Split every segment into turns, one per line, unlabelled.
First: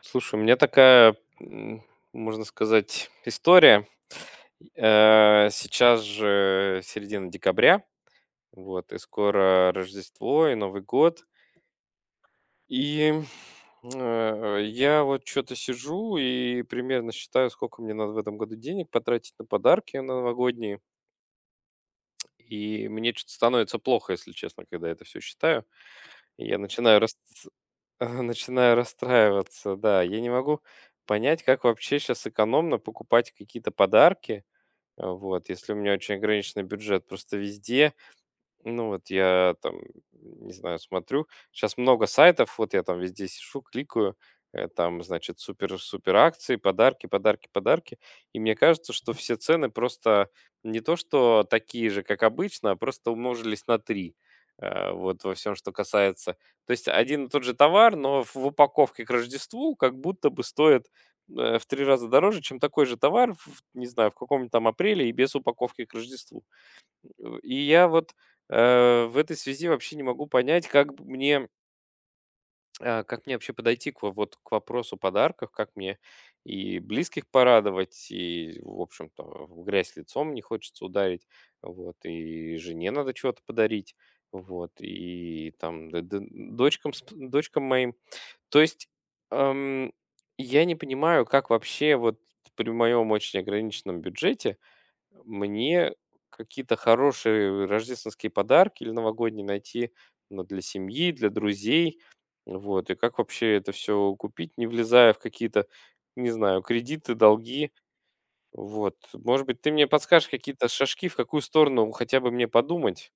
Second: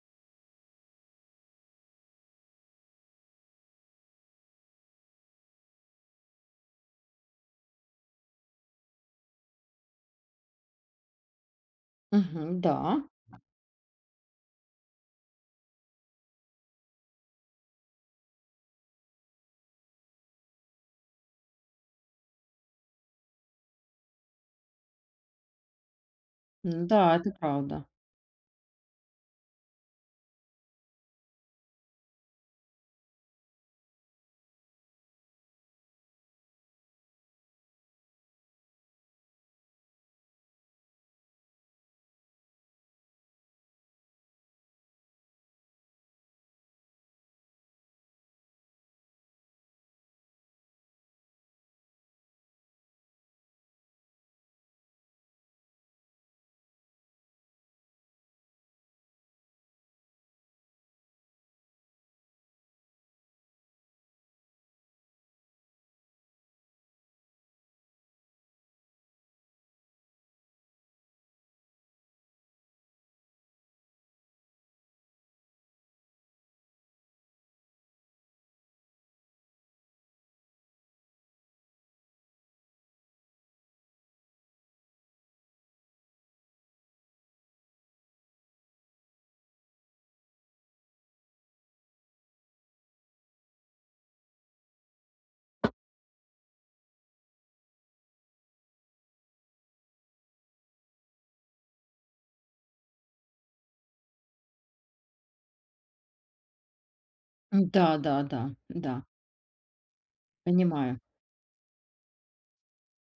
Слушай, у меня такая, можно сказать, история. Сейчас же середина декабря, вот, и скоро Рождество и Новый год.
Мгм. Да,
И я вот что-то сижу и примерно считаю, сколько мне надо в этом году денег потратить на подарки на новогодние. И мне что-то становится плохо, если честно, когда это все считаю. И я начинаю
м-да,
рас-
это правда.
начинаю расстраиваться, да. Я не могу понять, как вообще сейчас экономно покупать какие-то подарки, вот, если у меня очень ограниченный бюджет. Просто везде, ну вот я там, не знаю, смотрю. Сейчас много сайтов, вот я там везде сижу, кликаю, там, значит, супер-супер акции, подарки, подарки, подарки. И мне кажется, что все цены просто не то, что такие же, как обычно, а просто умножились на три. Вот во всем, что касается. То есть один и тот же товар, но в упаковке к Рождеству как будто бы стоит в три раза дороже, чем такой же товар, не знаю, в каком-нибудь там апреле и без упаковки к Рождеству. И я вот в этой связи вообще не могу понять, как мне вообще подойти вот, к вопросу подарков, как мне и близких порадовать, и, в общем-то, в грязь лицом не хочется ударить, вот, и жене надо чего-то подарить, вот, и там дочкам, дочкам моим. То есть эм, я не понимаю, как вообще вот при моем очень ограниченном бюджете мне какие-то хорошие рождественские подарки или новогодние найти, ну, для семьи, для друзей. Вот. И как вообще это все купить, не влезая в какие-то, не знаю, кредиты, долги.
Да, да, да,
Вот.
да,
Может быть, ты мне подскажешь какие-то
понимаю.
шажки, в какую сторону хотя бы мне подумать?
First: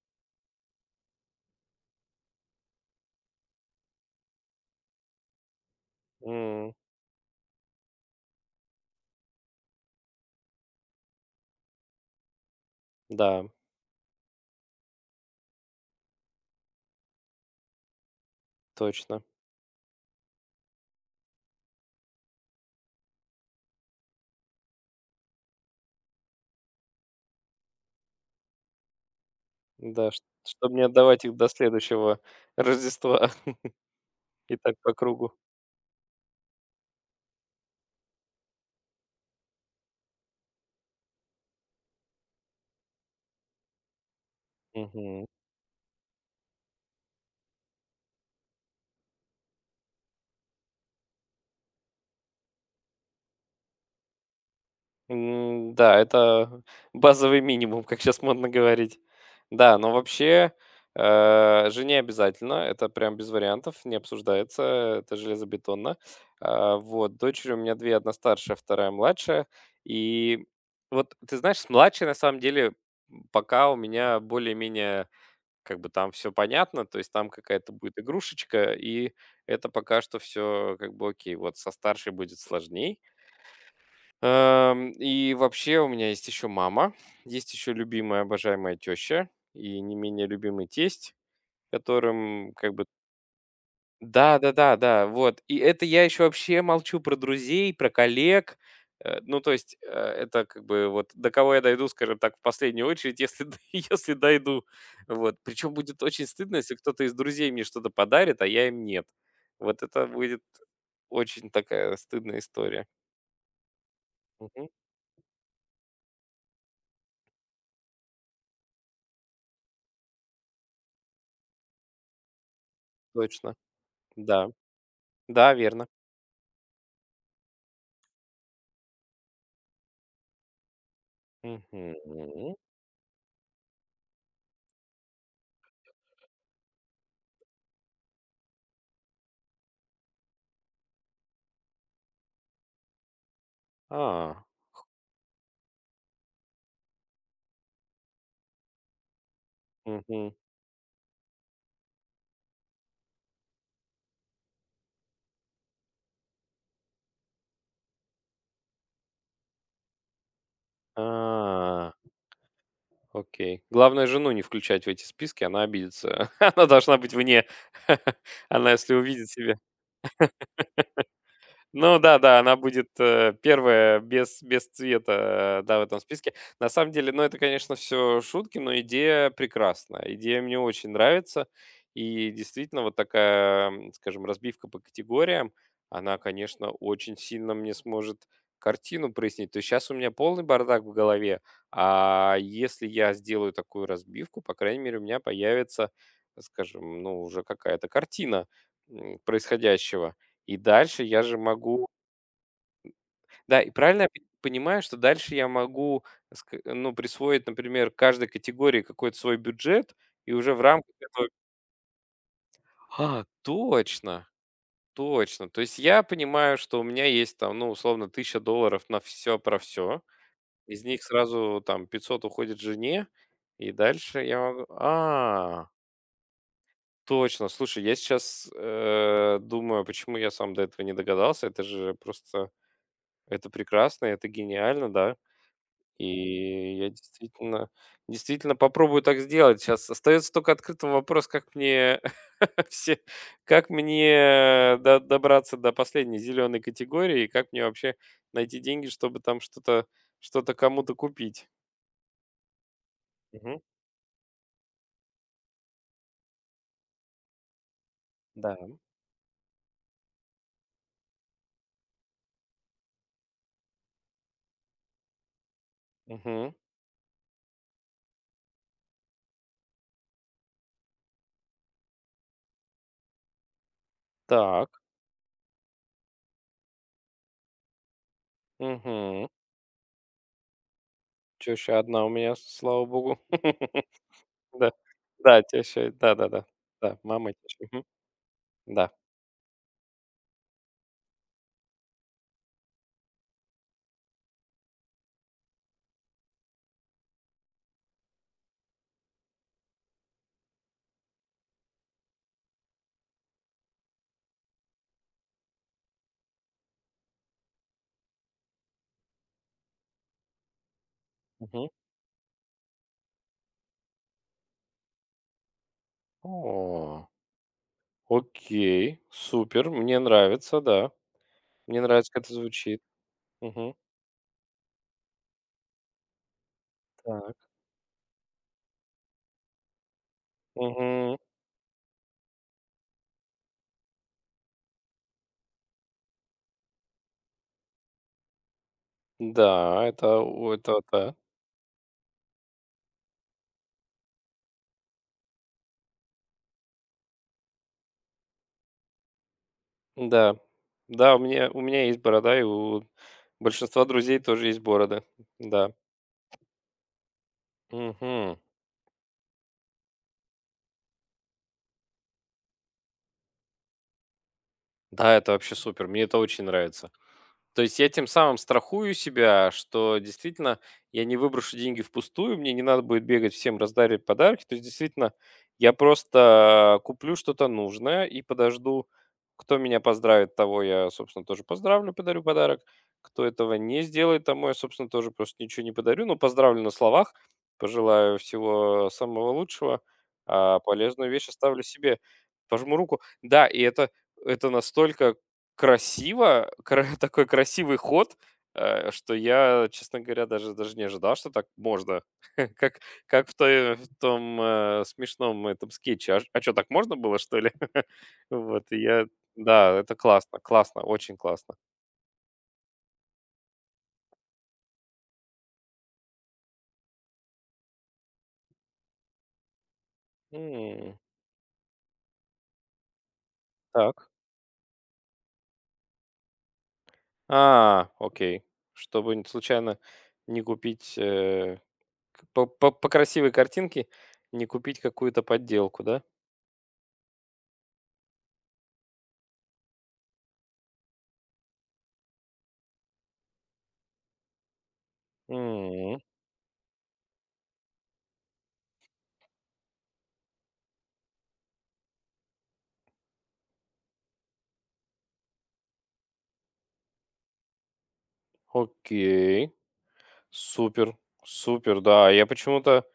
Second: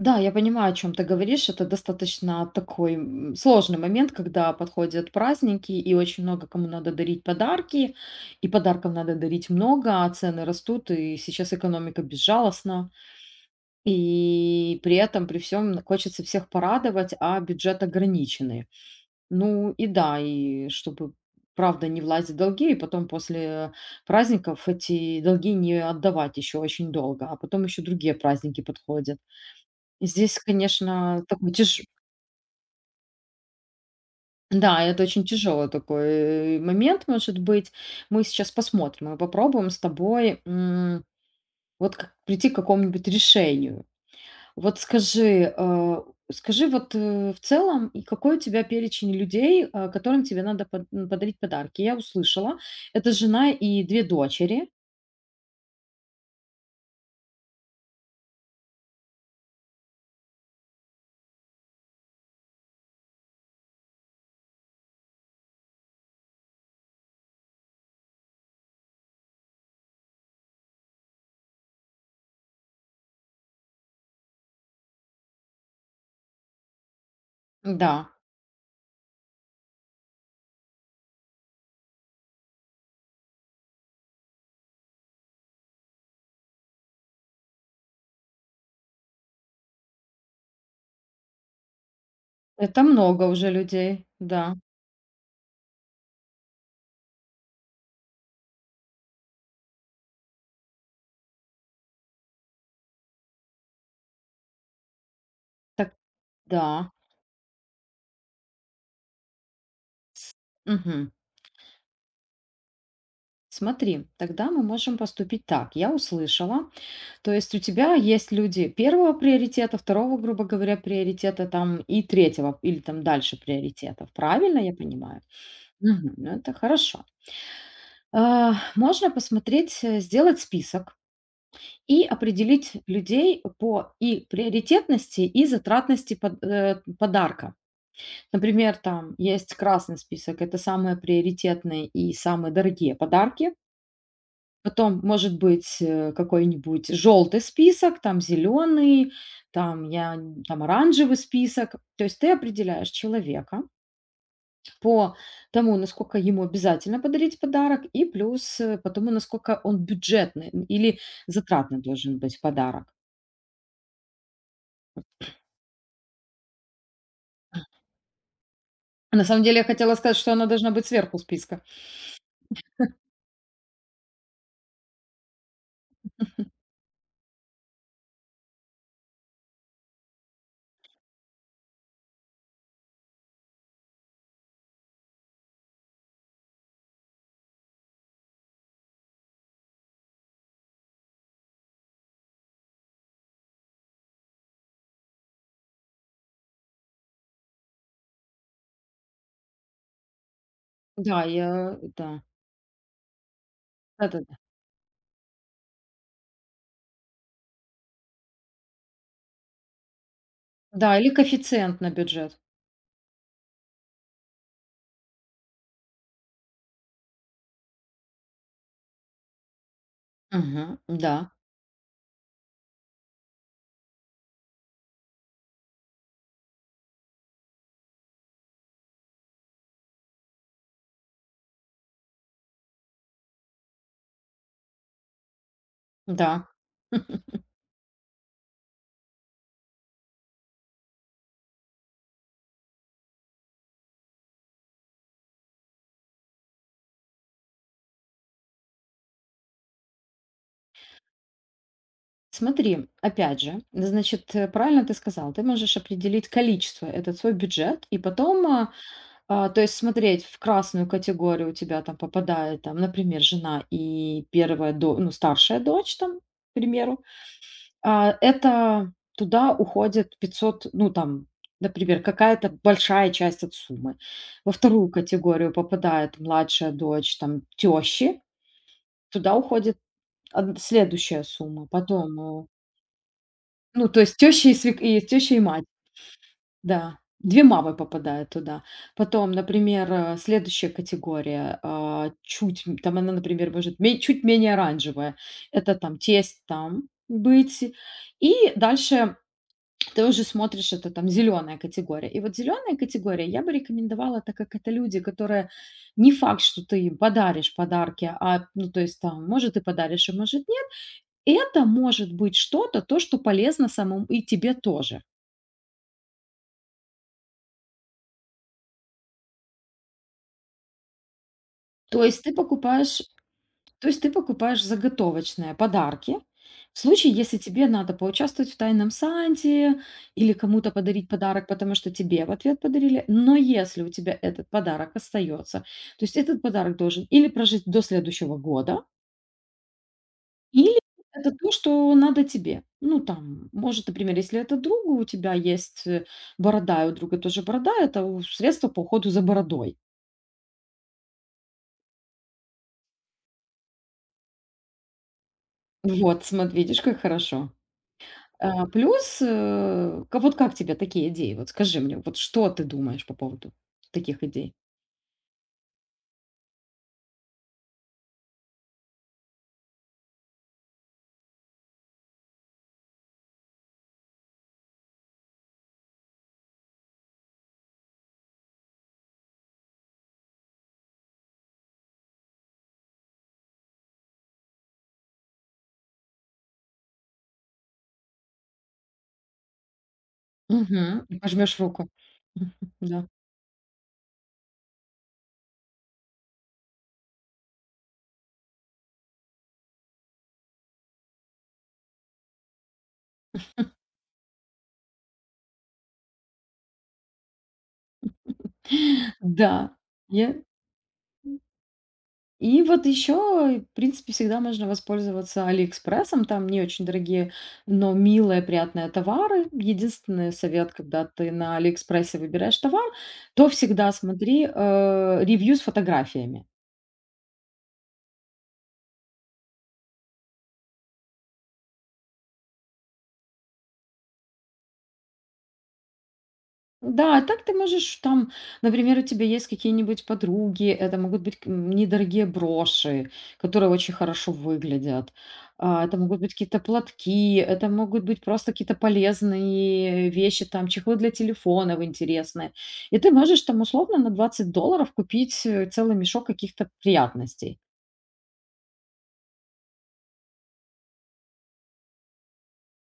Да, я понимаю, о чем ты говоришь. Это достаточно такой, сложный момент, когда подходят праздники, и очень много кому
М,
надо дарить подарки, и подарков надо дарить много, а цены растут, и сейчас экономика безжалостна.
да,
И при этом, при всем хочется всех порадовать, а бюджет ограниченный.
точно.
Ну и да, и чтобы правда не влазить в долги, и потом после праздников эти долги не отдавать еще очень долго, а потом еще другие праздники подходят. И
Да,
здесь,
чтобы не
конечно,
отдавать их до
такой тяж...
следующего Рождества и так
Да,
по
это очень
кругу.
тяжелый такой момент, может быть. Мы сейчас посмотрим, мы попробуем с тобой вот как, прийти к какому-нибудь решению. Вот скажи, скажи вот, в целом, и какой у тебя перечень людей, которым тебе надо подарить подарки? Я услышала, это жена и две дочери.
Да, это базовый минимум, как сейчас модно говорить. Да, но вообще, жене обязательно, это прям без вариантов, не обсуждается, это железобетонно. Вот, дочери у меня две, одна старшая, вторая младшая. И вот, ты знаешь, с младшей, на самом деле, пока у меня более-менее, как бы, там все понятно, то есть там какая-то
Да,
будет игрушечка, и это пока что все, как бы, окей. Вот со старшей будет сложней. И вообще у меня есть еще мама, есть еще любимая, обожаемая теща и не менее любимый тесть, которым как
это
бы...
много уже людей.
Да, да,
Да,
да, да, вот. И это я еще вообще молчу про друзей, про коллег. Ну, то есть, это как бы вот до кого я дойду, скажем так, в последнюю очередь, если, д- если дойду. Вот. Причем
так,
будет очень стыдно, если
да.
кто-то из друзей мне что-то подарит, а я им нет. Вот это будет
Мгм.
очень такая стыдная история.
Смотри, тогда мы
Мгм.
можем поступить так. Я услышала. То есть у тебя есть люди первого приоритета, второго, грубо говоря, приоритета там и третьего или там дальше
Точно.
приоритетов.
Да.
Правильно я понимаю?
Да, верно.
Мгм. Ну, это хорошо. А, можно посмотреть, сделать список и
Мгм.
определить людей по и приоритетности, и затратности подарка. Например, там есть красный список, это самые приоритетные и самые дорогие подарки.
А,
Потом может быть какой-нибудь желтый список, там зеленый, там
мгм.
там оранжевый список. То есть ты определяешь человека, по тому, насколько ему обязательно подарить подарок, и плюс по тому, насколько он бюджетный или затратный
А,
должен быть подарок.
окей. Главное, жену не включать в эти списки, она обидится. Она должна быть вне. Она, если
На
увидит
самом деле
себя
я хотела сказать, что она должна быть сверху списка.
Ну, да-да, она будет, первая без цвета, да, в этом списке. На самом деле, ну, это, конечно, все шутки, но идея прекрасна. Идея мне очень нравится. И действительно, вот такая, скажем, разбивка по категориям, она, конечно, очень сильно мне сможет картину прояснить. То есть сейчас у меня полный бардак в голове, а если я сделаю такую разбивку, по крайней мере, у меня появится, скажем, ну, уже какая-то картина, происходящего. И дальше
Да,
я же
я,
могу.
да,
Да, и правильно
да,
я
да,
п
да.
понимаю, что дальше я могу, ск ну, присвоить, например, каждой категории какой-то свой бюджет и уже в рамках
Да, или
этого.
коэффициент на бюджет.
А, точно, точно. То есть я понимаю, что у меня есть там, ну, условно, 1000 долларов на все про все.
Мгм,
Из них
да,
сразу там 500 уходит жене, и дальше я могу. А, точно. Слушай, я сейчас, думаю, почему я сам до этого не догадался. Это же просто, это прекрасно, это гениально, да.
да.
И я действительно попробую так сделать. Сейчас остается только открытым вопрос, как мне все, как мне до добраться до последней зеленой категории, и как мне вообще найти деньги, чтобы там что-то, кому-то купить.
Смотри, опять
Мгм.
же, значит, правильно ты сказал, ты можешь определить количество, этот свой бюджет, и потом
Да.
а, А, то есть смотреть, в красную категорию у тебя там попадает, там, например, жена и первая, ну, старшая дочь, там, к
Мгм.
примеру, а, это туда уходит 500, ну, там, например, какая-то большая часть от суммы. Во
Так.
вторую категорию попадает младшая дочь, там, тещи,
Мгм.
туда уходит следующая сумма,
Теща одна у
потом,
меня, слава богу.
ну, то есть теща и,
Да.
свек... и теща и
Да,
мать.
теща. Да-да-да. Да, да. Да,
Да,
мама и
2
теща.
мамы
Мгм.
попадают туда.
Да.
Потом, например, следующая категория, а, чуть там она, например, может ме чуть менее оранжевая. Это там тесть там быть. И дальше ты уже смотришь, это там зеленая категория. И вот зеленая категория я бы рекомендовала, так как это люди, которые не факт, что ты им подаришь подарки, а, ну, то есть там, может, ты подаришь, а может, нет. Это
Мгм.
может быть что-то, то, что полезно самому и тебе тоже.
О. Окей, супер, мне нравится, да. Мне
То
нравится,
есть
как
ты
это звучит.
покупаешь
Мгм.
То есть ты покупаешь заготовочные подарки. В случае,
Так.
если тебе надо поучаствовать в тайном санте или кому-то подарить
Мгм.
подарок, потому что тебе в ответ подарили, но если у тебя этот подарок остается, то есть этот подарок должен или прожить до следующего года,
Да, это у
или
это да.
это то, что надо тебе. Ну, там, может, например, если это другу, у тебя есть борода, и у друга тоже борода, это средство по уходу за бородой.
Да. Да, у меня есть борода, и у большинства друзей тоже есть бороды. Да.
Вот, смотри, видишь, как хорошо.
Мгм.
А, плюс, ка вот как тебе такие идеи? Вот скажи мне, вот что ты думаешь по поводу таких идей?
Да, это вообще супер. Мне это очень нравится. То есть я тем самым страхую себя, что действительно я не выброшу деньги впустую, мне не надо будет бегать всем раздаривать подарки. То есть действительно я просто куплю что-то нужное и подожду, кто меня поздравит, того я, собственно, тоже поздравлю, подарю подарок. Кто этого не сделает, тому я, собственно, тоже просто ничего не подарю. Но поздравлю на словах, пожелаю всего самого лучшего, а
Мгм.
полезную
И
вещь
пожмешь
оставлю
руку.
себе. Пожму руку.
Да.
Да, и это настолько красиво, такой красивый ход, что я, честно говоря, даже не ожидал, что так можно. Как, как в том смешном этом скетче. А, что, так можно было, что ли? Вот, и я...
Да.
Да, это
Я
классно, классно, очень классно.
и вот еще, в принципе, всегда можно воспользоваться "Алиэкспрессом". Там не очень дорогие, но милые, приятные товары. Единственный совет,
М,
когда ты на "Алиэкспрессе" выбираешь товар, то всегда
так.
смотри, ревью с фотографиями.
А, окей. Чтобы случайно не купить, по красивой картинке, не купить какую-то подделку, да?
Да, а так ты можешь там, например, у тебя есть какие-нибудь подруги, это могут быть недорогие броши, которые очень хорошо выглядят. А, это
М,
могут быть какие-то платки, это могут быть просто какие-то полезные вещи, там чехлы для телефонов интересные. И ты можешь там условно на $20 купить целый мешок каких-то приятностей.
окей. Супер, супер, да. Я почему-то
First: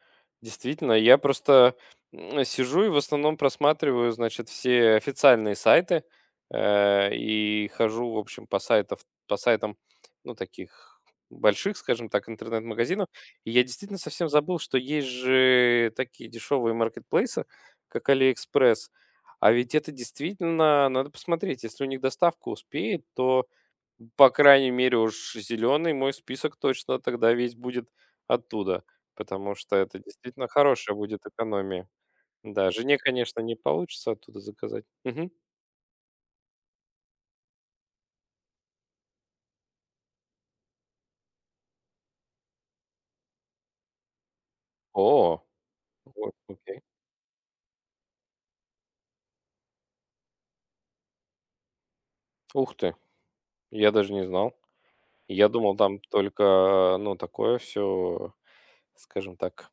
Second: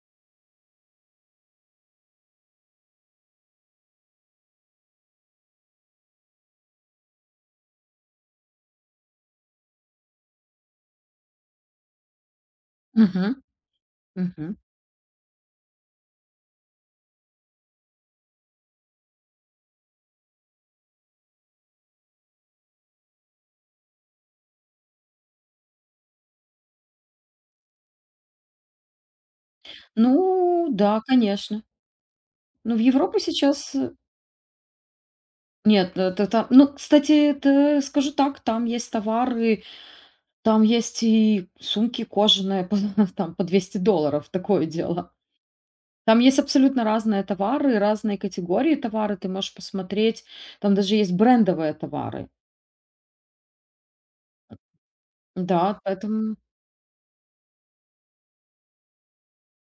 действительно, я просто, сижу и в основном просматриваю, значит, все официальные сайты и хожу, в общем, по сайтам, ну, таких больших, скажем так, интернет-магазинов.
Мгм,
И я действительно совсем
мгм.
забыл, что есть же такие дешевые маркетплейсы, как AliExpress. А ведь это действительно, надо посмотреть, если у них доставка успеет, то по крайней мере уж зеленый мой список точно тогда весь будет оттуда, потому что это
Ну,
действительно хорошая
да,
будет
конечно.
экономия. Да,
Ну, в
жене,
Европу
конечно, не
сейчас...
получится оттуда заказать. Мгм.
нет, это там... Ну, кстати, это, скажу так, там есть товары. Там есть и сумки кожаные по там по $200, такое дело.
О,
Там
вот,
есть
окей.
абсолютно разные товары, разные категории товары, ты можешь посмотреть. Там даже есть брендовые товары.
Ух ты, я даже не знал. Я думал,
Да,
там
поэтому
только, ну, такое все, скажем так,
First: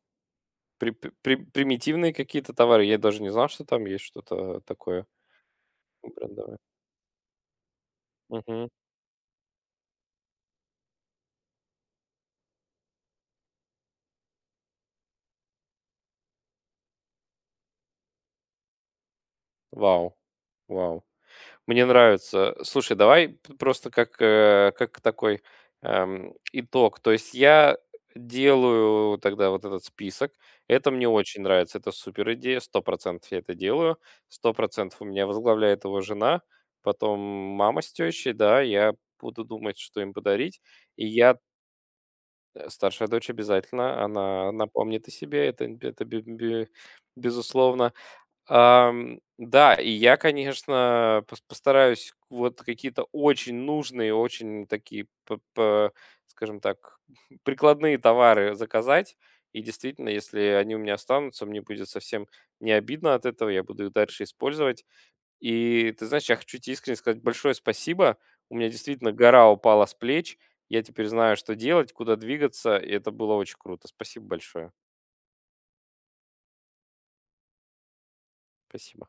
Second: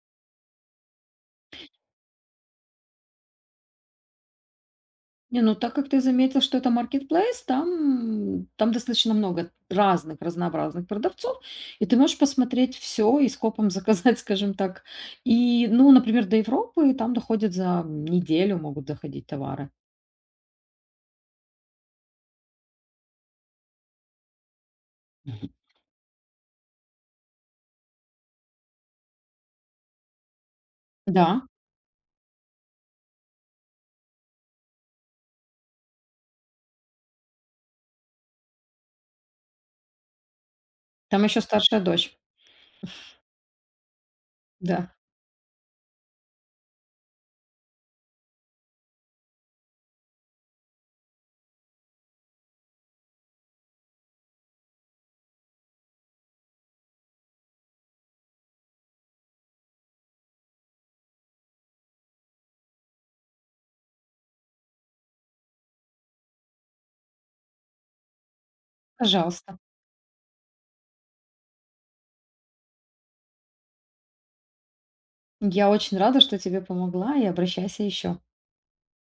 примитивные какие-то товары. Я даже не знал, что там есть что-то такое
не, ну так как ты заметил, что
брендовое.
это маркетплейс, там
Мгм.
там достаточно много разных, разнообразных продавцов, и ты можешь посмотреть все и скопом заказать, скажем так. И, ну, например, до Европы там доходят за неделю, могут доходить товары.
Вау, вау. Мне нравится. Слушай, давай просто как, как такой, итог. То есть я делаю тогда вот этот список. Это мне
Да,
очень нравится. Это супер идея. Сто процентов я это делаю. Сто процентов у меня возглавляет его жена, потом мама с тещей. Да, я буду думать, что им подарить. И
там
я
еще старшая дочь.
Старшая дочь обязательно, она
Да,
напомнит о себе. Это бе бе безусловно. Да, и я, конечно, постараюсь вот какие-то очень нужные, очень такие п п скажем так, прикладные товары заказать. И действительно, если они у меня останутся, мне будет совсем не обидно от этого, я буду их дальше использовать. И ты знаешь, я хочу тебе искренне сказать большое спасибо. У меня действительно гора
пожалуйста.
упала с плеч. Я теперь знаю, что делать, куда двигаться, и это было очень круто. Спасибо большое.
Я очень рада, что тебе помогла, и обращайся еще.
Спасибо.